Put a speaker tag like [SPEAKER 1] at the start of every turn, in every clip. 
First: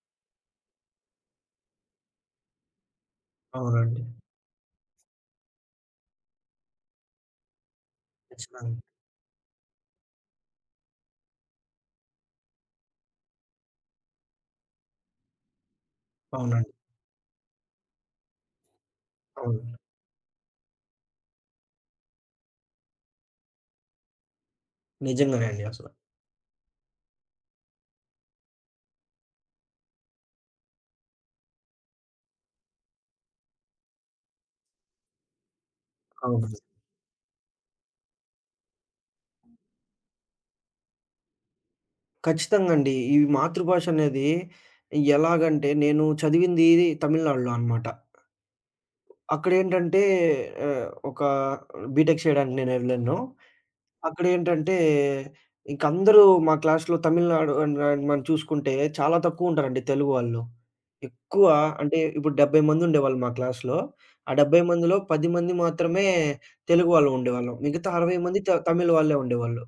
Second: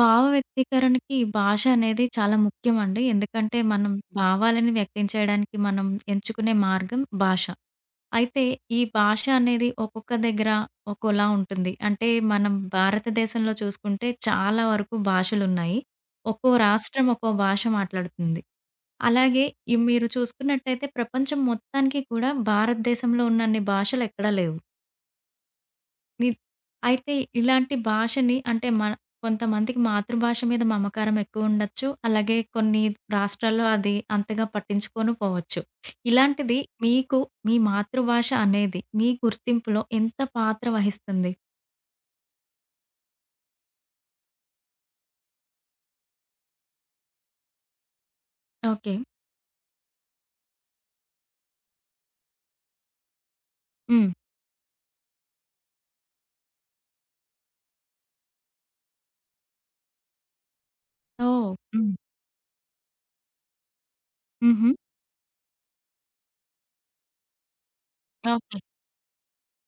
[SPEAKER 1] భావ వ్యక్తీకరణకి భాష అనేది చాలా ముఖ్యమండి. ఎందుకంటే మనం
[SPEAKER 2] అవునండి.
[SPEAKER 1] భావాలను వ్యక్తం చేయడానికి మనం ఎంచుకునే మార్గం భాష. అయితే
[SPEAKER 2] ఖచ్చితంగా.
[SPEAKER 1] ఈ భాష అనేది ఒక్కొక్క దగ్గర ఒక్కోలా ఉంటుంది. అంటే మనం భారతదేశంలో చూసుకుంటే చాలా వరకు భాషలున్నాయి. ఒక్కో
[SPEAKER 2] అవునండి.
[SPEAKER 1] రాష్ట్రం ఒక్కో భాష మాట్లాడుతుంది. అలాగే
[SPEAKER 2] అవును.
[SPEAKER 1] ఈ మీరు చూసుకున్నట్టయితే ప్రపంచం మొత్తానికి కూడా భారతదేశంలో ఉన్నన్ని భాషలు ఎక్కడా లేవు.
[SPEAKER 2] నిజంగానే అండి అసల.
[SPEAKER 1] ని అయితే ఇలాంటి భాషని అంటే మన కొంతమందికి మాతృభాష మీద మమకారం ఎక్కువుండొచ్చు. అలాగే కొన్ని రాష్ట్రాల్లో అది అంతగా పట్టించుకోను పోవచ్చు.
[SPEAKER 2] అవును.
[SPEAKER 1] ఇలాంటిది మీకు మీ మాతృభాష అనేది మీ గుర్తింపులో ఎంత పాత్ర వహిస్తుంది?
[SPEAKER 2] ఖచ్చితంగా అండి. ఈ మాతృభాష అనేది ఎలాగంటే నేను చదివింది తమిళనాడులో అనమాట.
[SPEAKER 1] ఓకే.
[SPEAKER 2] అక్కడేంటంటే ఒక బీటెక్ చేయడానికి నేను వెళ్ళాను.
[SPEAKER 1] హ్మ్.
[SPEAKER 2] అక్కడేంటంటే, ఇంకందరూ మా క్లాస్‌లో తమిళనాడు అండ్ అండ్ మనం చూసుకుంటే చాలా తక్కువుంటారండి తెలుగు వాళ్ళు. ఎక్కువ
[SPEAKER 1] ఓహ్! హ్మ్.
[SPEAKER 2] అంటే ఇప్పుడు 70 మందుండేవాళ్ళు మా క్లాస్‌లో. ఆ 70
[SPEAKER 1] హుహు.
[SPEAKER 2] మందిలో 10 మంది మాత్రమే తెలుగు వాళ్ళు ఉండేవాళ్ళం. మిగతా 60 మంది త
[SPEAKER 1] ఓకే.
[SPEAKER 2] తమిళ్ వాళ్ళే ఉండేవాళ్ళు.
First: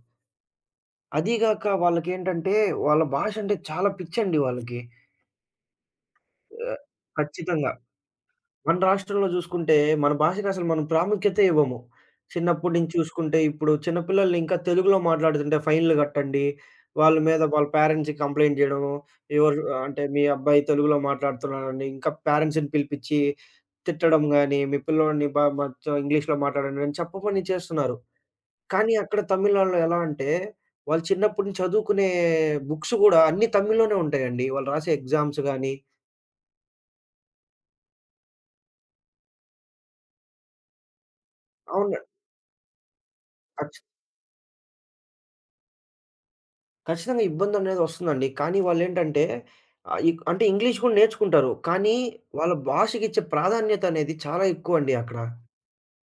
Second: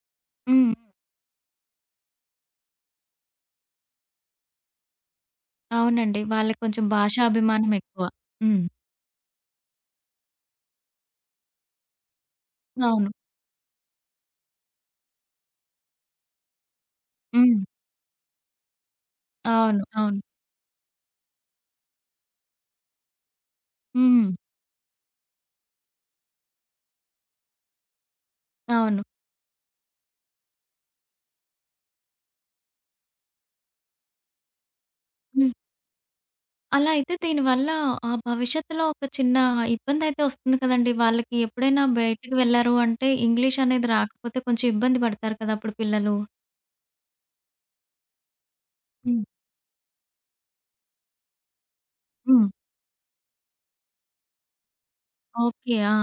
[SPEAKER 1] హ్మ్.
[SPEAKER 2] అదీ గాక వాళ్ళకేంటంటే వాళ్ళ భాష అంటే చాలా పిచ్చండి వాళ్ళకి.
[SPEAKER 1] అవునండి. వాళ్ళకి
[SPEAKER 2] ఆహ్,
[SPEAKER 1] కొంచెం
[SPEAKER 2] ఖచ్చితంగా.
[SPEAKER 1] భాషాభిమానం ఎక్కువ. హ్మ్.
[SPEAKER 2] మన రాష్ట్రంలో జూసుకుంటే, మన భాషకి అసలు మనం ప్రాముఖ్యతే ఇవ్వము. చిన్నప్పటి నుంచి
[SPEAKER 1] అవును.
[SPEAKER 2] చూసుకుంటే, ఇప్పుడు చిన్న పిల్లల్ని ఇంకా తెలుగులో మాట్లాడుతుంటే ఫైన్‌లు గట్టండి. వాళ్ళ మీద
[SPEAKER 1] హ్మ్.
[SPEAKER 2] వాళ్ళ పేరెంట్స్‌కి కంప్లెయింట్ జేయడము. ఎవరు
[SPEAKER 1] అవును.
[SPEAKER 2] అంటే,
[SPEAKER 1] అవును.
[SPEAKER 2] "మీ అబ్బాయి తెలుగులో మాట్లాడుతున్నాడని" ఇంకా పేరెంట్స్‌ని పిలిపిచ్చి తిట్టడం
[SPEAKER 1] హ్మ్.
[SPEAKER 2] గాని, "మీ పిల్లోడిని బా కొంచెం ఇంగ్లీష్‌లో మాట్లాడండి" అని చెప్పపని చేస్తున్నారు. కానీ
[SPEAKER 1] అవును.
[SPEAKER 2] అక్కడ తమిళనాడులో ఎలా అంటే, వాళ్ళు చిన్నప్పుడు నుంచి చదువుకునే బుక్స్ గూడా అన్నీ తమిళ్‌లోనే ఉంటాయండి. వాళ్ళు రాసే ఎగ్జామ్స్
[SPEAKER 1] హ్మ్.
[SPEAKER 2] గాని
[SPEAKER 1] అలా అయితే దీనివల్ల ఆ భవిష్యత్తులో ఒక చిన్న ఇబ్బందయితే ఒస్తుంది కదండీ! వాళ్ళకి ఎప్పుడైనా
[SPEAKER 2] అవును.
[SPEAKER 1] బయటికి వెళ్లారు అంటే, ఇంగ్లీష్
[SPEAKER 2] ఖచ్
[SPEAKER 1] అనేది రాకపోతే కొంచెం ఇబ్బంది పడతారు కదా! అప్పుడు పిల్లలు.
[SPEAKER 2] ఖచ్చితంగా ఇబ్బందనేది వస్తుందండి. కానీ వాళ్ళేంటంటే
[SPEAKER 1] హ్మ్.
[SPEAKER 2] అంటే ఇంగ్లీష్ కూడా నేర్చుకుంటారు. కానీ
[SPEAKER 1] హ్మ్.
[SPEAKER 2] వాళ్ళ భాషకిచ్చే ప్రాధాన్యతనేది చాలా ఎక్కువండి అక్కడ.
[SPEAKER 1] ఓకే. ఆ!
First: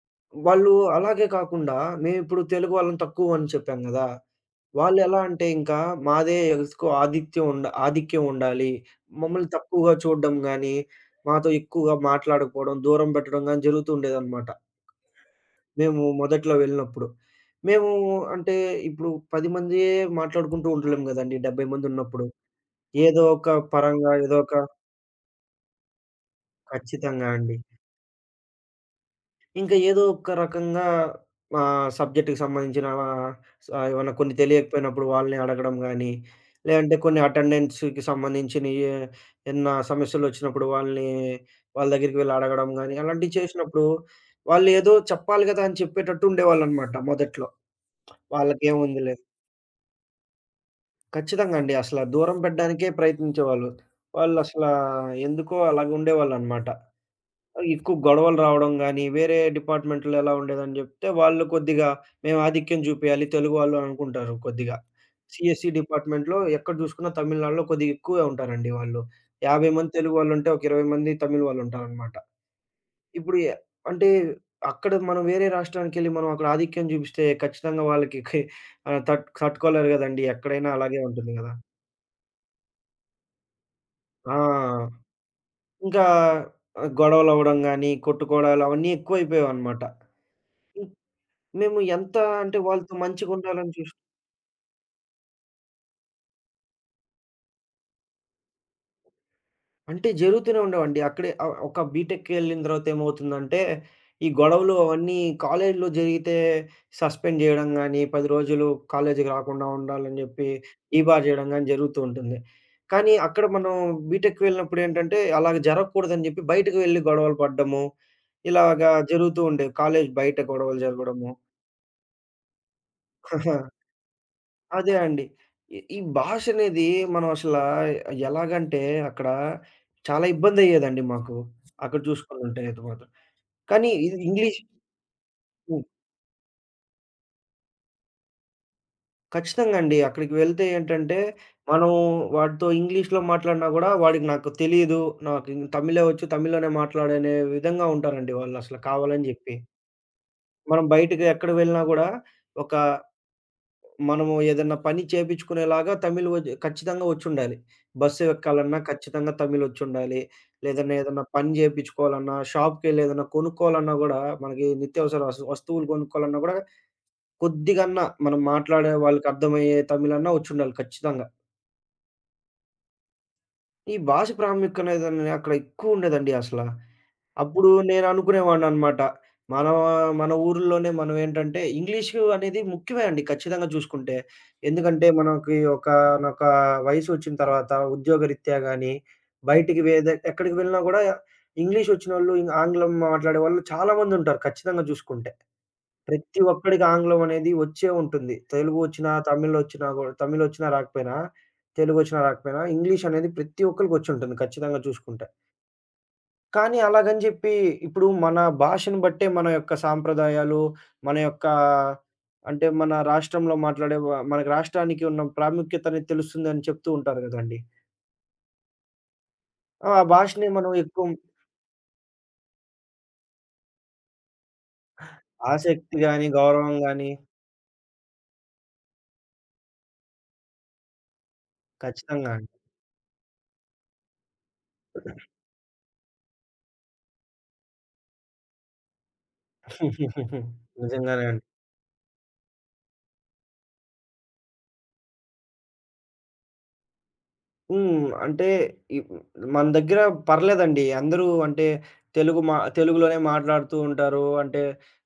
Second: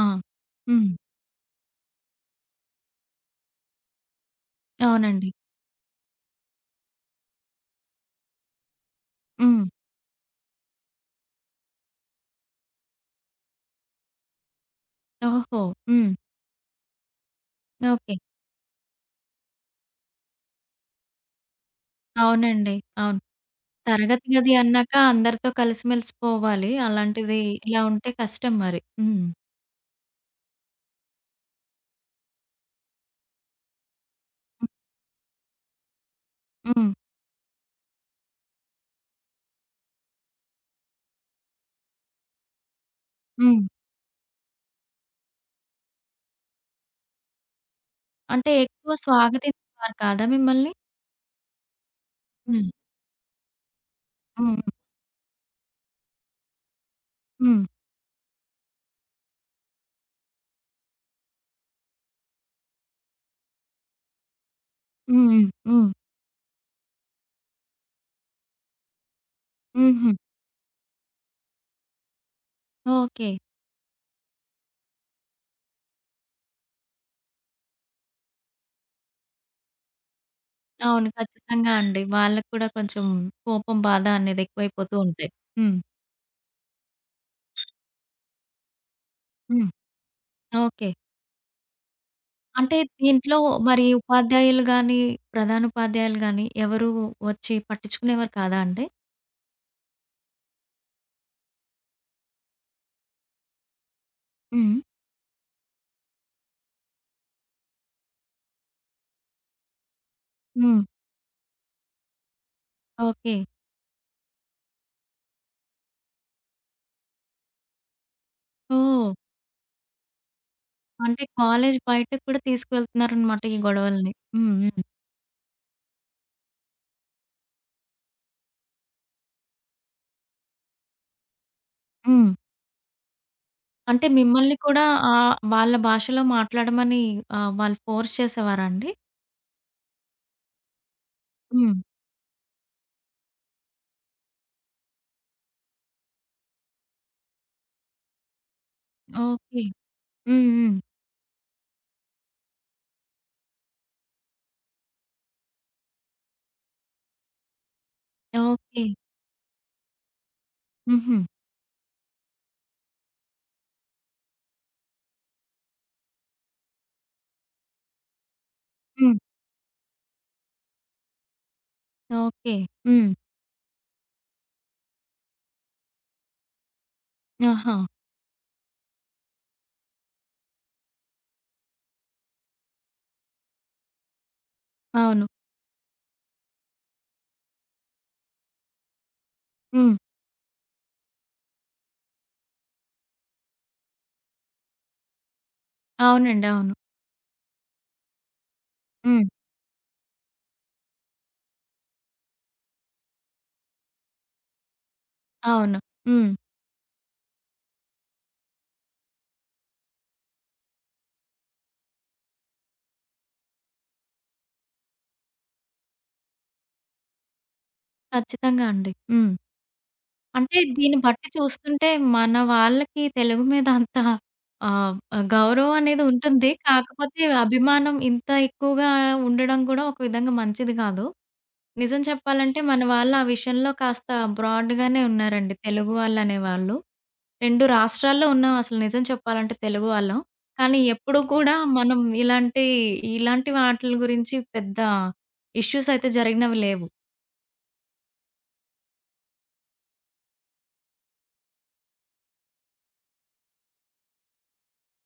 [SPEAKER 1] ఆ! ఆ!
[SPEAKER 2] వాళ్ళు
[SPEAKER 1] హ్మ్.
[SPEAKER 2] అలాగే కాకుండా మేమిప్పుడు తెలుగు వాళ్ళం తక్కువని చెప్పాం గదా! వాళ్ళెలా
[SPEAKER 1] అవునండి.
[SPEAKER 2] అంటే ఇంకా మాదే ఎగస్కో ఆధిత్యం ఉండ ఆధిక్యం ఉండాలి. మమ్మల్ని
[SPEAKER 1] హ్మ్.
[SPEAKER 2] తక్కువగా చూడడం గానీ, మాతో ఎక్కువగా మాట్లాడకపోవడం, దూరం పెట్టడం గానీ జరుగుతూ ఉండేదనమాట.
[SPEAKER 1] ఓహో!
[SPEAKER 2] మేము
[SPEAKER 1] హ్మ్.
[SPEAKER 2] మొదట్లో వెళ్ళినప్పుడు. మేము
[SPEAKER 1] ఓకే.
[SPEAKER 2] అంటే ఇప్పుడు 10 మందియే మాట్లాడుకుంటూ ఉండలేం గదండీ! 70 మందున్నప్పుడు.
[SPEAKER 1] అవునండి. అవును.
[SPEAKER 2] ఏదో ఒక పరంగా
[SPEAKER 1] తరగతి
[SPEAKER 2] ఏదో
[SPEAKER 1] గది
[SPEAKER 2] ఒక
[SPEAKER 1] అన్నాక అందరితో కలిసిమెలిసిపోవాలి.
[SPEAKER 2] ఖచ్చితంగా
[SPEAKER 1] అలాంటిది
[SPEAKER 2] అండి.
[SPEAKER 1] ఇలా ఉంటే కష్టం మరి. హ్మ్.
[SPEAKER 2] ఇంకా ఏదో ఒక రకంగా సబ్జెక్ట్‌కి సంబంధించిన స ఏమన్నా కొన్ని తెలియకపోయినప్పుడు వాళ్ళని అడగడం గానీ,
[SPEAKER 1] హ్మ్.
[SPEAKER 2] లేదంటే కొన్ని అటెండెన్స్‌కి సంబంధించినయి ఏమన్నా సమస్యలొచ్చినప్పుడు వాళ్ళని వాళ్ళ దగ్గరికి వెళ్లి అడగడం గానీ, అలాంటివి
[SPEAKER 1] హ్మ్.
[SPEAKER 2] చేసినప్పుడు వాళ్ళు ఏదో చెప్పాలి గదా! అని చెప్పేటట్టు ఉండేవాళ్ళనమాట మొదట్లో.
[SPEAKER 1] అంటే ఎక్కువ
[SPEAKER 2] వాళ్ళకేముందిలే
[SPEAKER 1] స్వాగతించేవారు కాదా మిమ్మల్ని?
[SPEAKER 2] ఖచ్చితంగా అండి. అసల దూరం
[SPEAKER 1] హ్మ్.
[SPEAKER 2] పెట్టడానికే ప్రయత్నించేవాళ్ళు.
[SPEAKER 1] హ్మ్.
[SPEAKER 2] వాళ్ళసలా ఎందుకో అలాగుండేవాళ్ళనమాట.
[SPEAKER 1] హ్మ్.
[SPEAKER 2] ఎక్కువ గొడవలు రావడం గానీ, వేరే డిపార్ట్‌మెంట్‌లో ఎలా ఉండేదని జెప్తే, వాళ్ళు కొద్దిగా మేము ఆధిక్యం జూపియాలి తెలుగు వాళ్ళు అనుకుంటారు కొద్దిగా.
[SPEAKER 1] హ్మ్. హ్మ్.
[SPEAKER 2] సీఎస్ఈ
[SPEAKER 1] హ్మ్.
[SPEAKER 2] డిపార్ట్‌మెంట్‌లో ఎక్కడ జూసుకున్నా తమిళనాడులో కొద్దిగా ఎక్కువే ఉంటారండి వాళ్ళు. 50 మంది
[SPEAKER 1] హుహు.
[SPEAKER 2] తెలుగు వాళ్ళుంటే, ఒక 20 మంది తమిళ్ వాళ్ళుంటారనమాట.
[SPEAKER 1] ఓకే.
[SPEAKER 2] ఇప్పుడు ఎ అంటే అక్కడ మనం వేరే రాష్ట్రానికెళ్ళి మనం అక్కడ ఆధిక్యం జూపిస్తే ఖచ్చితంగా వాళ్ళకి కి తట్టుకోలేరు గదండీ! ఎక్కడైనా అలాగే
[SPEAKER 1] అవును.
[SPEAKER 2] ఉంటుంది గదా!
[SPEAKER 1] ఖచ్చితంగా అండి. వాళ్ళకి కూడా కొంచెం కోపం, బాధ అనేది ఎక్కువైపోతూ
[SPEAKER 2] ఆ!
[SPEAKER 1] ఉంటాయి. హ్మ్.
[SPEAKER 2] ఇంకా గొడవలవ్వడం గానీ, కొట్టుకోవడాలు అవన్నీ
[SPEAKER 1] హ్మ్.
[SPEAKER 2] ఎక్కువైపోయావనమాట.
[SPEAKER 1] ఓకే.
[SPEAKER 2] మేము ఎంత అంటే
[SPEAKER 1] అంటే
[SPEAKER 2] వాళ్ళతో
[SPEAKER 1] దీంట్లో
[SPEAKER 2] మంచిగుండాలని
[SPEAKER 1] మరి
[SPEAKER 2] చూస్
[SPEAKER 1] ఉపాధ్యాయులు గాని, ప్రధానోపాధ్యాయులు గాని ఎవరు వచ్చి పట్టించుకునేవారు కాదా అండి?
[SPEAKER 2] అంటే జరుగుతూనే ఉండేవండి. అక్కడే ఒక బీటెక్‌కి వెళ్ళిన తర్వాత ఏమవుతుందంటే, ఈ గొడవలు
[SPEAKER 1] హ్మ్.
[SPEAKER 2] అవన్నీ కాలేజీలో జరిగితే సస్పెండ్ చేయడం గానీ, 10 రోజులు కాలేజీకి రాకుండా ఉండాలని జెప్పి
[SPEAKER 1] హ్మ్.
[SPEAKER 2] డీబార్ చేయడం గానీ జరుగుతూ ఉంటుంది. కానీ
[SPEAKER 1] ఓకే.
[SPEAKER 2] అక్కడ మనం బీటెక్‌కి వెళ్ళినప్పుడు ఏంటంటే, అలాగ జరగకూడదని జెప్పి బయటకి వెళ్లి గొడవలు పడ్డము, ఇలాగా
[SPEAKER 1] ఓహ్!
[SPEAKER 2] జరుగుతూ ఉండేవి. కాలేజీ బయట గొడవలు
[SPEAKER 1] అంటే
[SPEAKER 2] జరగడము.
[SPEAKER 1] కాలేజ్ బయటకి కూడా తీసుకువెళ్తున్నారనమాట ఈ గొడవల్ని. హ్మ్. హ్మ్.
[SPEAKER 2] అదే అండి. ఈ ఈ భాషనేది మనం అసలా ఎలాగంటే అక్కడ చాలా ఇబ్బందయ్యేదండి మాకు. అక్కడ
[SPEAKER 1] హ్మ్.
[SPEAKER 2] చూసుకొనుంటే అయితే మాత్రం. కానీ
[SPEAKER 1] అంటే
[SPEAKER 2] ఇది
[SPEAKER 1] మిమ్మల్ని
[SPEAKER 2] ఇంగ్లీష్
[SPEAKER 1] కూడా వాళ్ళ
[SPEAKER 2] హ్మ్.
[SPEAKER 1] భాషలో మాట్లాడమని వాళ్ళు ఫోర్స్ చేసేవారా అండి?
[SPEAKER 2] ఖచ్చితంగా అండి. అక్కడికి వెళ్తే ఏంటంటే
[SPEAKER 1] హ్మ్.
[SPEAKER 2] మనం వాడితో ఇంగ్లీష్‌లో మాట్లాడినా గూడా వాడికి నాకు తెలీదు. నాకు తమిళే వచ్చు. తమిళ్‌లోనే మాట్లాడనే విధంగా ఉంటారండి వాళ్ళసల కావాలని జెప్పి.
[SPEAKER 1] ఓకే. హ్మ్. హ్మ్.
[SPEAKER 2] మనం బయటకి ఎక్కడికి వెళ్ళినా గూడా ఒక మనము ఏదన్నా పని చేపించుకునేలాగా తమిళ్ ఖచ్చితంగా ఒచ్చుండాలి. Bus ఎక్కాలన్నా
[SPEAKER 1] okay.
[SPEAKER 2] ఖచ్చితంగా తమిళ్ ఒచ్చుండాలి. లేదన్నా
[SPEAKER 1] హుహు.
[SPEAKER 2] ఏదన్నా పని చేపించుకోవాలన్నా, షాప్‌కెళ్ళి ఏదన్నా కొనుక్కోవాలన్నా గూడా మనకి నిత్యావసర వస్తువులు కొనుక్కోవాలన్నా గూడా కొద్దిగన్నా మనం మాట్లాడే
[SPEAKER 1] హ్మ్.
[SPEAKER 2] వాళ్ళకర్థమయ్యే తమిళన్నా ఒచ్చుండాలి ఖచ్చితంగా.
[SPEAKER 1] ఓకే. హ్మ్.
[SPEAKER 2] ఈ భాష ప్రాముఖ్యత అనేది అక్కడ ఎక్కువుండేదండి అసల. అప్పుడు
[SPEAKER 1] ఆహా!
[SPEAKER 2] నేననుకునేవాడిననమాట. మన మన ఊర్లోనే మనం ఏంటంటే ఇంగ్లీషు అనేది ముఖ్యమే అండి ఖచ్చితంగా చూసుకుంటే. ఎందుకంటే
[SPEAKER 1] అవును.
[SPEAKER 2] మనకి ఒకానొక వయసొచ్చిన తర్వాత ఉద్యోగరీత్యా గానీ, బయటికి
[SPEAKER 1] హ్మ్.
[SPEAKER 2] ఎక్కడికి వెళ్ళినా గూడా ఇంగ్లీషొచ్చినోళ్ళు, ఆంగ్లం మాట్లాడేవాళ్ళు చాలా మందుంటారు ఖచ్చితంగా చూసుకుంటే. ప్రతి
[SPEAKER 1] అవునండి. అవును.
[SPEAKER 2] ఒక్కడికి ఆంగ్లం అనేది వచ్చే ఉంటుంది. తెలుగొచ్చినా,
[SPEAKER 1] హ్మ్.
[SPEAKER 2] తమిళొచ్చినా గూడా తమిళొచ్చినా రాకపోయినా, తెలుగొచ్చినా రాకపోయినా ఇంగ్లీష్ అనేది ప్రతి ఒక్కళ్ళకొచ్చుంటుంది ఖచ్చితంగా చూసుకుంటే.
[SPEAKER 1] అవును. హ్మ్.
[SPEAKER 2] కానీ అలాగని జెప్పి, ఇప్పుడు మన భాషను బట్టే మన యొక్క సాంప్రదాయాలు, మన యొక్క అంటే మన రాష్ట్రంలో మాట్లాడే వ మన రాష్ట్రానికి ఉన్న ప్రాముఖ్యత అనేది తెలుస్తుందని చెప్తూ ఉంటారు గదండీ.
[SPEAKER 1] ఖచ్చితంగా అండి. హ్మ్.
[SPEAKER 2] ఆ! ఆ భాషని
[SPEAKER 1] అంటే
[SPEAKER 2] మనం
[SPEAKER 1] దీన్ని
[SPEAKER 2] ఎక్కువ
[SPEAKER 1] బట్టి చూస్తుంటే మన వాళ్ళకి తెలుగు మీద అంత ఆహ్, గౌరవం
[SPEAKER 2] ఆసక్తి
[SPEAKER 1] అనేది
[SPEAKER 2] గాని,
[SPEAKER 1] ఉంటుంది.
[SPEAKER 2] గౌరవం గాని
[SPEAKER 1] కాకపోతే అభిమానం ఇంత ఎక్కువగా ఉండడం కూడా ఒక విధంగా మంచిది కాదు. నిజం
[SPEAKER 2] ఖచ్చితంగా అండి.
[SPEAKER 1] చెప్పాలంటే మన వాళ్ళు ఆ విషయంలో కాస్త బ్రాడ్‌గానే ఉన్నారండి తెలుగు వాళ్ళనేవాళ్ళు. 2 రాష్ట్రాల్లో ఉన్నాం అసలు నిజం చెప్పాలంటే తెలుగు వాళ్ళం. కానీ ఎప్పుడు
[SPEAKER 2] నిజంగానే అండి.
[SPEAKER 1] కూడా మనం ఇలాంటి, ఇలాంటి వాటిల గురించి పెద్ద ఇష్యూస్ అయితే జరిగినవి లేవు.
[SPEAKER 2] హ్మ్. అంటే ఇప్ మన దగ్గర పర్లేదండి. అందరూ అంటే తెలుగు మా తెలుగులోనే మాట్లాడుతూ ఉంటారు. అంటే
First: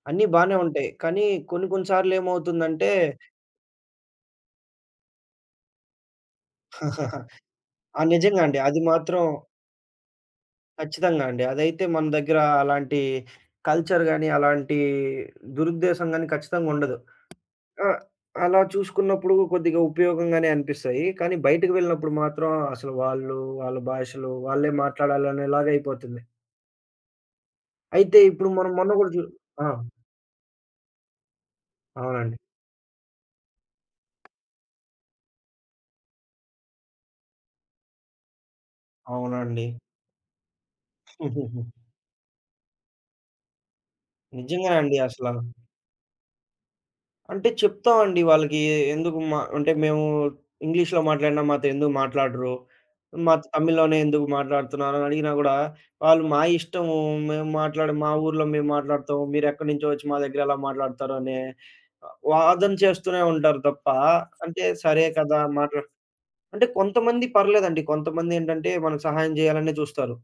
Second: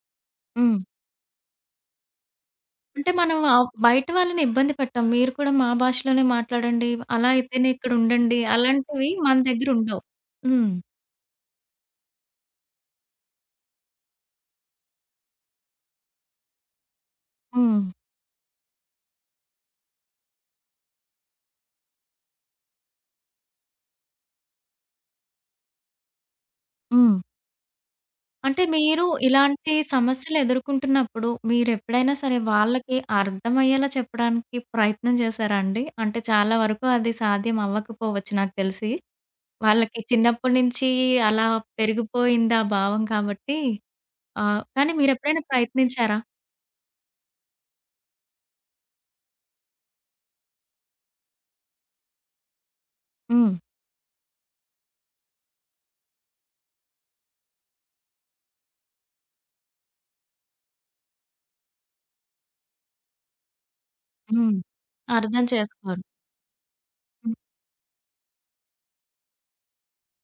[SPEAKER 2] అన్నీ బానే
[SPEAKER 1] హ్మ్.
[SPEAKER 2] ఉంటాయి. కానీ కొన్ని కొన్ని సార్లు ఏమవుతుందంటే
[SPEAKER 1] అంటే మనం బయట వాళ్ళని ఇబ్బంది పెట్టం. మీరు కూడా మా భాషలోనే మాట్లాడండి. అలా అయితేనే ఇక్కడ
[SPEAKER 2] ఆ!
[SPEAKER 1] ఉండండి.
[SPEAKER 2] నిజంగా అండి. అది
[SPEAKER 1] అలాంటివి
[SPEAKER 2] మాత్రం
[SPEAKER 1] మన దగ్గర ఉండవు. హ్మ్.
[SPEAKER 2] ఖచ్చితంగా అండి. అదైతే మన దగ్గర అలాంటి కల్చర్ గాని, అలాంటి దురుద్దేశం గాని ఖచ్చితంగా ఉండదు.
[SPEAKER 1] హ్మ్.
[SPEAKER 2] ఆ! అలా చూసుకున్నప్పుడు కొద్దిగా ఉపయోగంగానే అనిపిస్తాయి. కానీ బయటకి వెళ్ళినప్పుడు మాత్రం అసలు వాళ్ళు, వాళ్ళ భాషలు వాళ్ళే మాట్లాడాలనేలాగా అయిపోతుంది.
[SPEAKER 1] హ్మ్.
[SPEAKER 2] అయితే ఇప్పుడు
[SPEAKER 1] అంటే
[SPEAKER 2] మనం మొన్న
[SPEAKER 1] మీరు
[SPEAKER 2] కూడా చూ ఆ!
[SPEAKER 1] ఇలాంటి సమస్యలు ఎదుర్కొంటున్నప్పుడు మీరెప్పుడైనా
[SPEAKER 2] అవునండి.
[SPEAKER 1] సరే వాళ్ళకి అర్థమయ్యేలా చెప్పడానికి ప్రయత్నం చేశారా అండి? అంటే చాలా వరకు అది సాధ్యం అవ్వకపోవచ్చు నాకు తెలిసి.
[SPEAKER 2] అవునండి.
[SPEAKER 1] వాళ్ళకి చిన్నప్పటి నుంచి అలా పెరిగిపోయింది ఆ భావం కాబట్టి.
[SPEAKER 2] నిజంగా
[SPEAKER 1] కానీ
[SPEAKER 2] అండి అసల.
[SPEAKER 1] మీరెప్పుడైనా ప్రయత్నించారా?
[SPEAKER 2] అంటే చెప్తామండి వాళ్ళకి. ఎందుకు మా అంటే మేము ఇంగ్లీష్‌లో మాట్లాడినా మాతో ఎందుకు మాట్లాడరు? మాతో
[SPEAKER 1] హ్మ్.
[SPEAKER 2] తమిళ్‌లోనే ఎందుకు మాట్లాడుతున్నారు? అని అడిగినా గూడా, వాళ్ళు మా ఇష్టము. మేము మాట్లాడే మా ఊర్లో మేము మాట్లాడతాము. మీరెక్కడి నుంచో వచ్చి మా దగ్గర ఎలా మాట్లాడతారు అనే వాదన చేస్తూనే ఉంటారు తప్ప,
[SPEAKER 1] హ్మ్.
[SPEAKER 2] అంటే సరే కదా!
[SPEAKER 1] అర్థం
[SPEAKER 2] మాట్లా
[SPEAKER 1] చేసుకోరు.
[SPEAKER 2] అంటే కొంతమంది
[SPEAKER 1] హ్మ్.
[SPEAKER 2] పర్లేదండి. కొంతమంది ఏంటంటే మనకు సహాయం చేయాలనే చూస్తారు.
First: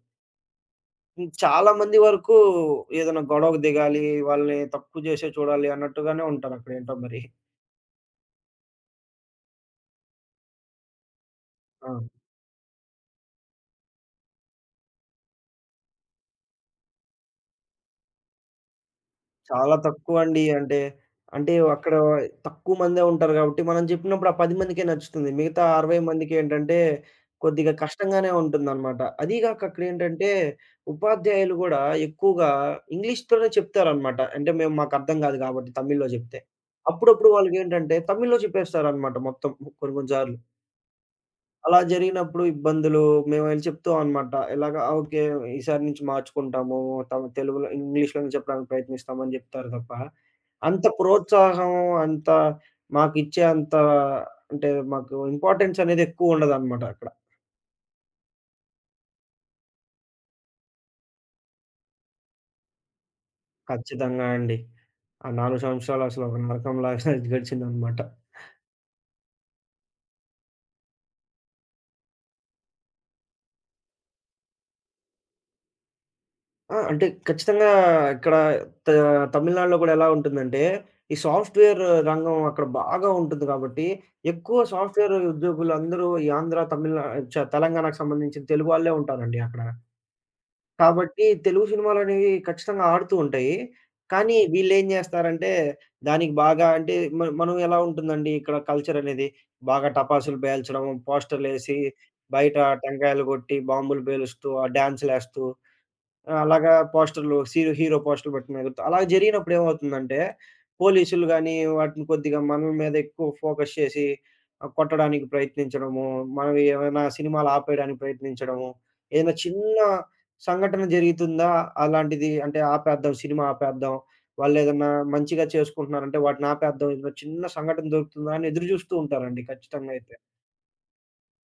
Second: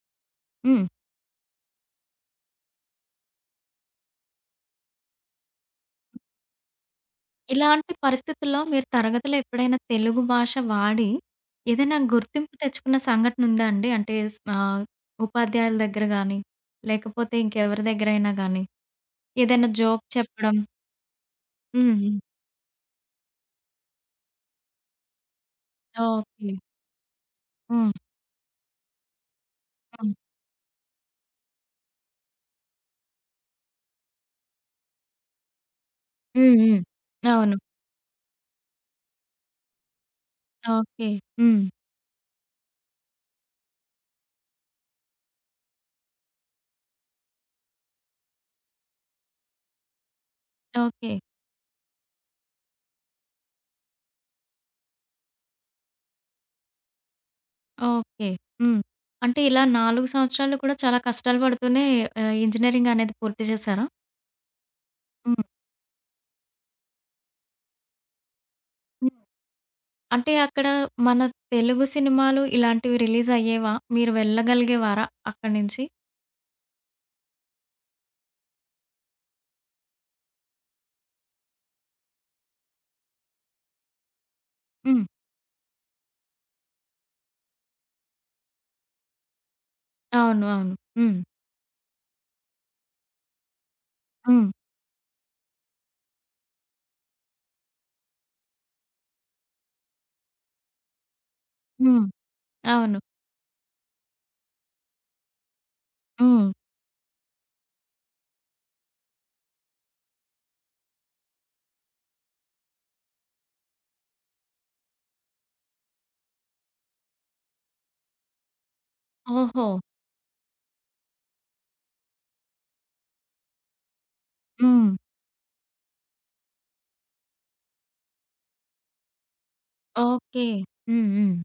[SPEAKER 1] హ్మ్.
[SPEAKER 2] హ్మ్. చాలా మంది వరకు ఏదైనా గొడవకు దిగాలి, వాళ్ళని తక్కువ చేసే చూడాలి అన్నట్టుగానే ఉంటారక్కడ ఏంటో మరి.
[SPEAKER 1] ఇలాంటి పరిస్థితుల్లో మీరు తరగతిలో ఎప్పుడైనా తెలుగు భాష వాడి,
[SPEAKER 2] ఆ!
[SPEAKER 1] ఏదైనా గుర్తింపు తెచ్చుకున్న సంఘటనుందా అండి? ఉపాధ్యాయుల దగ్గర గానీ, లేకపోతే ఇంకెవరి దగ్గరైనా గానీ, ఏదైనా
[SPEAKER 2] చాలా
[SPEAKER 1] జోక్
[SPEAKER 2] తక్కువండి.
[SPEAKER 1] చెప్పడం.
[SPEAKER 2] అంటే, అంటే అక్కడ
[SPEAKER 1] హ్మ్. హ్మ్.
[SPEAKER 2] తక్కువ మందే ఉంటారు గాబట్టి, మనం జెప్పినప్పుడు ఆ 10 మందికే నచ్చుతుంది. మిగతా 60
[SPEAKER 1] ఓకే.
[SPEAKER 2] మందికేంటంటే, కొద్దిగా
[SPEAKER 1] హ్మ్.
[SPEAKER 2] కష్టంగానే ఉంటుందనమాట. అదీ గాక
[SPEAKER 1] హ్మ్.
[SPEAKER 2] అక్కడేంటంటే, ఉపాధ్యాయులు గూడా ఎక్కువగా ఇంగ్లీష్‌లోనే చెప్తారనమాట. అంటే, మేము మాకర్థం గాదు గాబట్టి తమిళ్‌లో జెప్తే.
[SPEAKER 1] హ్మ్. హ్మ్.
[SPEAKER 2] అప్పుడప్పుడు
[SPEAKER 1] అవును.
[SPEAKER 2] వాళ్ళకేంటంటే, తమిళ్‌లో చెప్పేస్తారనమాట మొత్తం కొన్ని కొన్ని సార్లు.
[SPEAKER 1] ఓకే. హ్మ్.
[SPEAKER 2] అలా జరిగినప్పుడు ఇబ్బందులు మేము వెళ్ళి చెప్తాం అనమాట. ఇలాగ "ఆ, ఓకే. ఈసారి నుంచి మార్చుకుంటాము. తమ తెలుగులో ఇంగ్లీష్‌లోనే చెప్పడానికి ప్రయత్నిస్తామని చెప్తారు తప్ప, అంత
[SPEAKER 1] ఓకే.
[SPEAKER 2] ప్రోత్సాహం అంత మాకిచ్చే అంత అంటే మాకు ఇంపార్టెన్స్ అనేది ఎక్కువుండదనమాట అక్కడ.
[SPEAKER 1] ఓకే. హ్మ్. అంటే ఇలా 4 సంవత్సరాలు కూడా చాలా కష్టాలు పడుతూనే ఇంజినీరింగ్ అనేది పూర్తి చేశారా?
[SPEAKER 2] ఖచ్చితంగా అండి. ఆ
[SPEAKER 1] హ్మ్.
[SPEAKER 2] 4 సంవత్సరాలు అసలు ఒక నరకంలాగా గడిచిందనమాట.
[SPEAKER 1] అంటే అక్కడ మన తెలుగు సినిమాలు ఇలాంటివి రిలీజ్ అయ్యేవా? మీరు వెళ్ళగలిగేవారా అక్కడి నుంచి?
[SPEAKER 2] ఆ! అంటే ఖచ్చితంగా ఇక్కడ త తమిళనాడులో గూడా ఎలా ఉంటుందంటే, ఈ సాఫ్ట్‌వేర్ రంగం అక్కడ బాగా ఉంటుంది కాబట్టి, ఎక్కువ
[SPEAKER 1] హ్మ్.
[SPEAKER 2] సాఫ్ట్‌వేర్ ఉద్యోగులందరూ ఈ ఆంధ్ర, తమిళనా చ తెలంగాణకు సంబంధించిన తెలుగు వాళ్ళే ఉంటారండి అక్కడ.
[SPEAKER 1] అవును. అవును. హ్మ్.
[SPEAKER 2] కాబట్టి తెలుగు సినిమాలనేవి ఖచ్చితంగా ఆడుతూ ఉంటాయి. కానీ
[SPEAKER 1] హ్మ్.
[SPEAKER 2] వీళ్ళేం జేస్తారంటే, దానికి బాగా అంటే మ మనం ఎలా ఉంటుందండి ఇక్కడ కల్చర్ అనేది, బాగా టపాసులు పేల్చడం, పోస్టర్‌లేసి,
[SPEAKER 1] హ్మ్.
[SPEAKER 2] బయట
[SPEAKER 1] అవును.
[SPEAKER 2] టెంకాయలు గొట్టి, బాంబులు పేలుస్తూ, ఆ డాన్సులేస్తూ ఆ!
[SPEAKER 1] హ్మ్.
[SPEAKER 2] అలాగా పోస్టర్‌లు సీరో హీరో పోస్టర్‌లు పట్టుకుని ఎగురుతా అలా జరిగినప్పుడు ఏమవుతుందంటే, పోలీసులు గాని, వాటిని కొద్దిగా మన మీద ఎక్కువ ఫోకస్ చేసి కొట్టడానికి ప్రయత్నించడము, మనవి ఏమైనా సినిమాలు ఆపేయడానికి ప్రయత్నించడము, ఏదైనా
[SPEAKER 1] ఓహో!
[SPEAKER 2] చిన్న సంఘటన జరుగుతుందా అలాంటిది అంటే ఆపేద్దాం, సినిమా ఆపేద్దాం. వాళ్ళేదన్నా
[SPEAKER 1] హ్మ్.
[SPEAKER 2] మంచిగా చేసుకుంటున్నారంటే వాటిని ఆపేద్దాం. ఏదైనా చిన్న సంఘటన దొరుకుతుందా అని ఎదురు చూస్తూ ఉంటారండి ఖచ్చితంగా అయితే.
[SPEAKER 1] ఓకే. హ్మ్. హ్మ్.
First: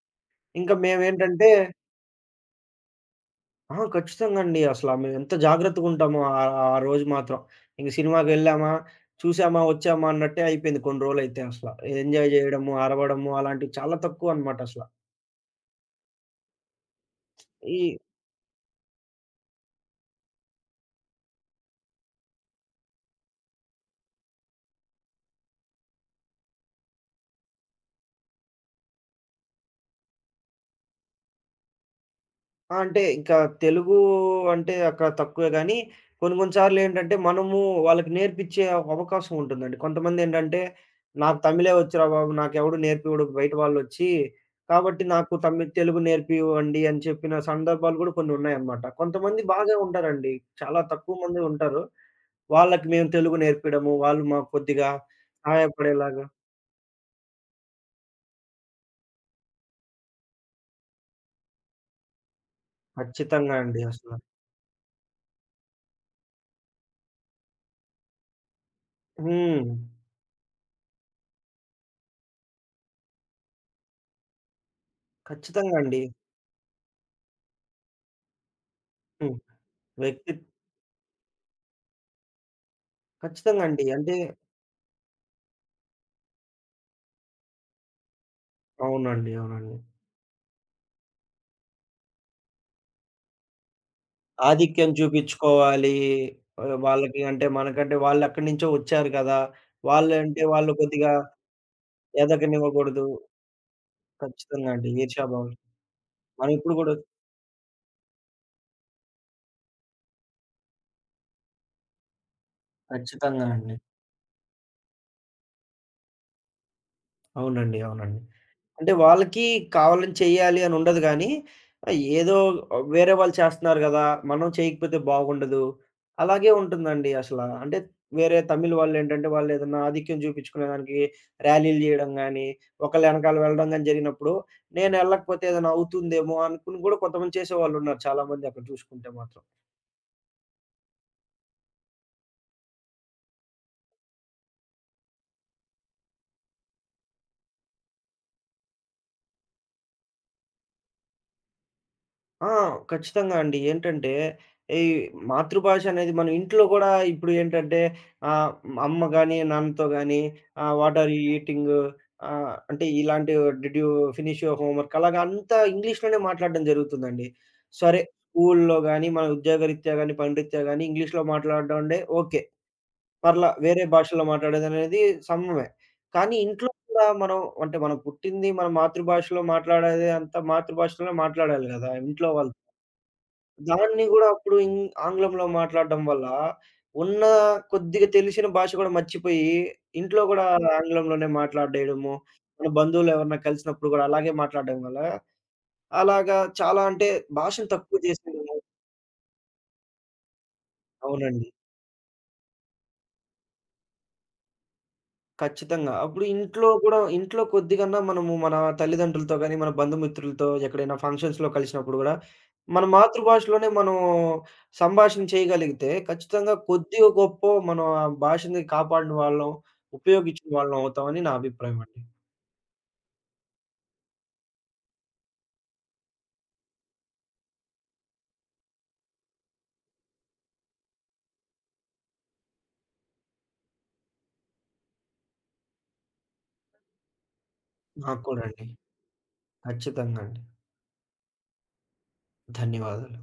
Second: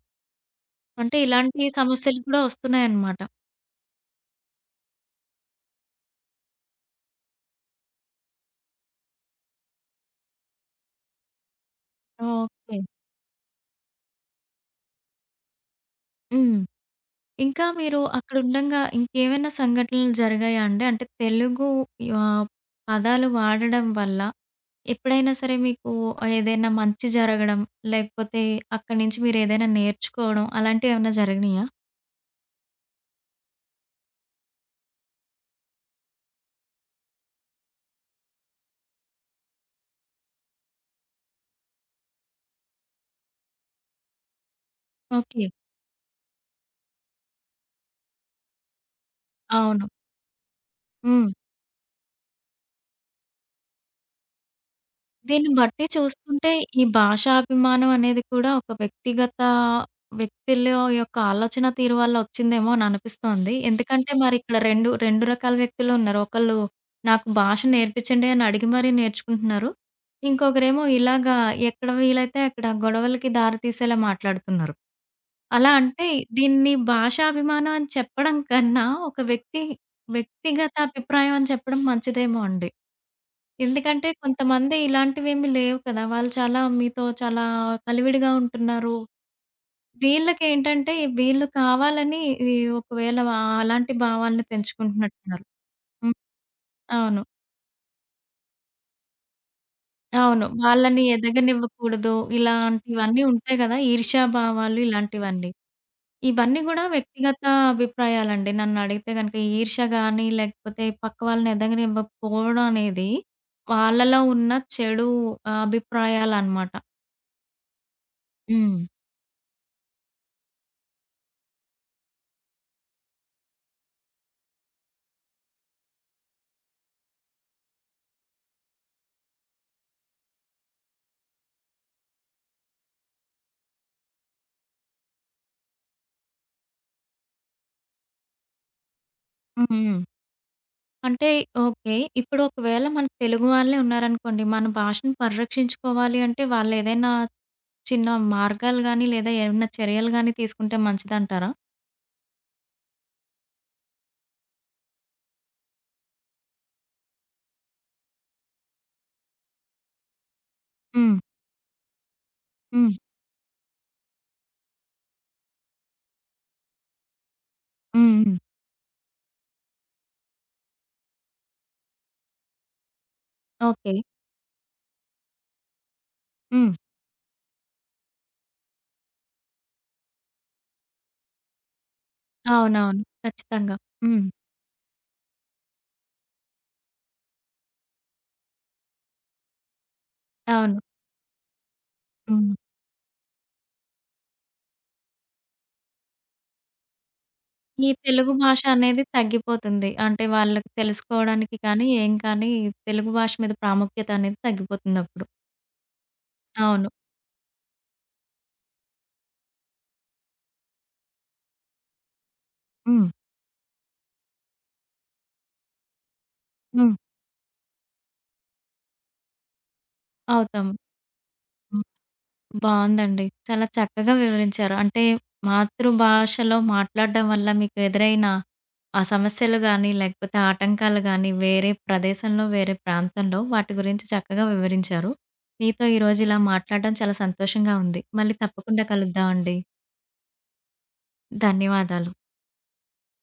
[SPEAKER 2] ఇంకా
[SPEAKER 1] అంటే
[SPEAKER 2] మేమేంటంటే
[SPEAKER 1] ఇలాంటి సమస్యలు కూడా వస్తున్నాయన్నమాట.
[SPEAKER 2] ఆ! ఖచ్చితంగా అండి. అసల మేమెంత జాగ్రత్తగుంటామో ఆ రోజు మాత్రం. ఇంక సినిమాకెళ్ళామా, చూసామా, వచ్చామా అన్నట్టే అయిపోయింది కొన్ని రోజులైతే అసల. Enjoy జేయడము,
[SPEAKER 1] okay.
[SPEAKER 2] అరవడము అలాంటివి చాలా తక్కువనమాట అసల.
[SPEAKER 1] హ్మ్. ఇంకా
[SPEAKER 2] ఈ
[SPEAKER 1] మీరు అక్కడుండంగా ఇంకేమైనా సంఘటనలు జరిగాయా అండి? అంటే తెలుగు ఆహ్, పదాలు వాడడం వల్ల ఎప్పుడైనా సరే మీకు ఏదైనా మంచి జరగడం, లేకపోతే అక్కడి నుంచి మీరేదైనా నేర్చుకోవడం అలాంటివేమన్నా జరిగినియా?
[SPEAKER 2] ఆ! అంటే ఇంకా తెలుగు అంటే అక్కడ తక్కువే గానీ, కొన్ని కొన్ని సార్లేంటంటే మనము వాళ్ళకి నేర్పిచ్చే అవకాశం ఉంటుందండి. కొంతమందేంటంటే, "నాకు తమిళే వచ్చురా బాబు! నాకెవడు నేర్పివ్వడు బయట వాళ్ళొచ్చి. కాబట్టి నాకు
[SPEAKER 1] ఓకే.
[SPEAKER 2] తెలుగు నేర్పివ్వండి" అని చెప్పిన సందర్భాలు గూడా కొన్నున్నాయన్నమాట. కొంతమంది బాగా
[SPEAKER 1] అవును.
[SPEAKER 2] ఉంటారండి. చాలా తక్కువ
[SPEAKER 1] హ్మ్.
[SPEAKER 2] మందే ఉంటారు. వాళ్ళకి మేము తెలుగు నేర్పియడము, వాళ్ళు మాకు కొద్దిగా
[SPEAKER 1] దీన్ని బట్టి
[SPEAKER 2] సహాయపడేలాగా
[SPEAKER 1] చూస్తుంటే ఈ భాషాభిమానం అనేది కూడా ఒక వ్యక్తిగత వ్యక్తుల యొక్క ఆలోచన తీరు వల్ల వచ్చిందేమో అని అనిపిస్తోంది.
[SPEAKER 2] ఖచ్చితంగా అండి అసల.
[SPEAKER 1] ఎందుకంటే మరి ఇక్కడ 2 రకాల వ్యక్తులు ఉన్నారు. ఒకళ్ళు నాకు భాష నేర్పించండి అని అడిగి మరీ
[SPEAKER 2] హ్మ్.
[SPEAKER 1] నేర్చుకుంటున్నారు. ఇంకొకరేమో ఇలాగా ఎక్కడ వీలైతే అక్కడ గొడవలకి దారి తీసేలా మాట్లాడుతున్నారు. అలా
[SPEAKER 2] ఖచ్చితంగా అండి.
[SPEAKER 1] అంటే దీన్ని భాషాభిమానం అని చెప్పడం కన్నా ఒక
[SPEAKER 2] హ్మ్.
[SPEAKER 1] వ్యక్తి
[SPEAKER 2] వ్యక్తి
[SPEAKER 1] వ్యక్తిగత అభిప్రాయం అని చెప్పడం మంచిదేమో అండి.
[SPEAKER 2] ఖచ్చితంగా అండి.
[SPEAKER 1] ఎందుకంటే
[SPEAKER 2] అంటే
[SPEAKER 1] కొంతమంది ఇలాంటివేమి లేవు కదా! వాళ్ళు చాలా మీతో చాలా కలివిడిగా ఉంటున్నారు.
[SPEAKER 2] అవునండి. అవునండి.
[SPEAKER 1] వీళ్ళకేంటంటే వీళ్ళు కావాలని ఈ ఒకవేళ వ అలాంటి భావాలను
[SPEAKER 2] ఆధిక్యం
[SPEAKER 1] పెంచుకుంటున్నట్టున్నారు.
[SPEAKER 2] చూపిచ్చుకోవాలి.
[SPEAKER 1] హ్మ్.
[SPEAKER 2] వాళ్ళకి
[SPEAKER 1] అవును.
[SPEAKER 2] అంటే మనకంటే వాళ్ళెక్కడి నుంచో వచ్చారు కదా! వాళ్ళంటే
[SPEAKER 1] అవును.
[SPEAKER 2] వాళ్ళు
[SPEAKER 1] వాళ్ళని
[SPEAKER 2] కొద్దిగా
[SPEAKER 1] ఎదగనివ్వకూడదు.
[SPEAKER 2] ఎదగనివ్వకూడదు.
[SPEAKER 1] ఇలాంటివన్నీ ఉంటాయి గదా!
[SPEAKER 2] ఖచ్చితంగా
[SPEAKER 1] ఈర్ష్యాభావాలు
[SPEAKER 2] అండి.
[SPEAKER 1] ఇలాంటివన్నీ.
[SPEAKER 2] ఈర్ష్యాభావం. మనం
[SPEAKER 1] ఇవన్నీ
[SPEAKER 2] ఇప్పుడు
[SPEAKER 1] గూడా
[SPEAKER 2] గూడా
[SPEAKER 1] వ్యక్తిగత అభిప్రాయాలండి. నన్నడిగితే గనక ఈర్ష్య గాని, లేకపోతే పక్క వాళ్ళని ఎదగనివ్వకపోవడం అనేది
[SPEAKER 2] ఖచ్చితంగా అండి.
[SPEAKER 1] వాళ్ళలో ఉన్న చెడు అభిప్రాయాలనమాట.
[SPEAKER 2] అవునండి. అవునండి.
[SPEAKER 1] హ్మ్.
[SPEAKER 2] అంటే వాళ్ళకి కావాలని చేయాలి అని ఉండదు గానీ, ఏదో వేరే వాళ్ళు చేస్తున్నారు గదా! మనం చేయకపోతే బాగుండదు. అలాగే ఉంటుందండి అసల. అంటే వేరే తమిళ్ వాళ్ళేంటంటే వాళ్ళేదన్నా ఆధిక్యం చూపించుకునేదానికి ర్యాలీలు జేయడం గానీ, ఒకళ్ళ ఎనకాల వెళ్ళడం గానీ జరిగినప్పుడు, నేను ఎళ్ళకపోతే ఏదైనా అవుతుందేమో అనుకుని గూడా కొంతమంది చేసేవాళ్ళున్నారు చాలా మంది అక్కడ చూసుకుంటే మాత్రం.
[SPEAKER 1] హ్మ్. హ్మ్. అంటే ఓకే. ఇప్పుడు ఒకవేళ మన తెలుగు వాళ్ళే ఉన్నారనుకోండి, మన భాషను పరిరక్షించుకోవాలి అంటే వాళ్ళేదైనా చిన్న మార్గాలు గాని, లేదా ఏమన్నా చర్యలు గాని తీసుకుంటే మంచిదంటారా?
[SPEAKER 2] ఆ! ఖచ్చితంగా అండి. ఏంటంటే, ఈ మాతృభాష అనేది మనం ఇంట్లో గూడా ఇప్పుడు ఏంటంటే ఆహ్, అమ్మ గాని, నాన్నతో గాని what are
[SPEAKER 1] hmm.
[SPEAKER 2] You eating? అంటే
[SPEAKER 1] హ్మ్.
[SPEAKER 2] ఇలాంటి did you finish your homework? అలాగా అంతా ఇంగ్లీష్‌లోనే మాట్లాడడం జరుగుతుందండి. సరే,
[SPEAKER 1] హ్మ్. హ్మ్.
[SPEAKER 2] స్కూల్లో గాని, మన ఉద్యోగరీత్యా గాని, పనిరీత్యా గాని ఇంగ్లీష్‌లో మాట్లాడడం అంటే ఓకే. పర్లా వేరే
[SPEAKER 1] ఓకే.
[SPEAKER 2] భాషలో మాట్లాడేదనేది సమమే. కానీ ఇంట్లో
[SPEAKER 1] హ్మ్.
[SPEAKER 2] కూడా మనం అంటే మనం పుట్టింది మన మాతృభాషలో మాట్లాడేది అంతా మాతృభాషలోనే మాట్లాడాలి గదా! ఇంట్లో వాళ్ళతో.
[SPEAKER 1] అవునవును. ఖచ్చితంగా.
[SPEAKER 2] దాన్ని గూడా
[SPEAKER 1] హ్మ్.
[SPEAKER 2] అప్పుడు ఆంగ్లంలో మాట్లాడడం వల్ల, ఉన్న కొద్దిగా తెలిసిన భాష గూడా మర్చిపోయి, ఇంట్లో గూడా
[SPEAKER 1] అవును.
[SPEAKER 2] ఆంగ్లంలోనే మాట్లాడేయడము,
[SPEAKER 1] హ్మ్.
[SPEAKER 2] మన బంధువులు ఎవరన్నా కలిసినప్పుడు గూడా అలాగే మాట్లాడడం వల్ల, అలాగా చాలా అంటే భాషను
[SPEAKER 1] ఈ
[SPEAKER 2] తక్కువ
[SPEAKER 1] తెలుగు
[SPEAKER 2] చేసేయడము
[SPEAKER 1] భాష అనేది తగ్గిపోతుంది. అంటే వాళ్ళకి
[SPEAKER 2] అవునండి.
[SPEAKER 1] తెలుసుకోవడానికి కానీ, ఏం కానీ తెలుగు భాష మీద ప్రాముఖ్యత అనేది తగ్గిపోతుందప్పుడు.
[SPEAKER 2] ఖచ్చితంగా. అప్పుడు ఇంట్లో
[SPEAKER 1] అవును.
[SPEAKER 2] గూడా ఇంట్లో కొద్దిగన్నా మనము మన తల్లిదండ్రులతో గాని, మన బంధుమిత్రులతో ఎక్కడైనా ఫంక్షన్స్‌లో కలిసినప్పుడు గూడా, మన
[SPEAKER 1] హ్మ్.
[SPEAKER 2] మాతృభాషలోనే మనం సంభాషణ చేయగలిగితే, ఖచ్చితంగా
[SPEAKER 1] హ్మ్.
[SPEAKER 2] కొద్దిగో గొప్పో మనం ఆ భాషని కాపాడిన వాళ్ళం, ఉపయోగించిన
[SPEAKER 1] అవుతాము.
[SPEAKER 2] వాళ్ళం అవుతామని నా అభిప్రాయం
[SPEAKER 1] హ్మ్.
[SPEAKER 2] అండి.
[SPEAKER 1] బావుందండి. చాలా చక్కగా వివరించారు. అంటే మాతృభాషలో మాట్లాడడం వల్ల మీకు ఎదురైన ఆ సమస్యలు గాని, లేకపోతే ఆటంకాలు గాని, వేరే ప్రదేశంలో, వేరే ప్రాంతంలో వాటి గురించి చక్కగా వివరించారు. మీతో ఈరోజు ఇలా మాట్లాడడం చాలా సంతోషంగా ఉంది.
[SPEAKER 2] నాకు
[SPEAKER 1] మళ్ళీ
[SPEAKER 2] కూడా అండి.
[SPEAKER 1] తప్పకుండా కలుద్దామండి.
[SPEAKER 2] ఖచ్చితంగా అండి.
[SPEAKER 1] ధన్యవాదాలు.
[SPEAKER 2] ధన్యవాదాలు.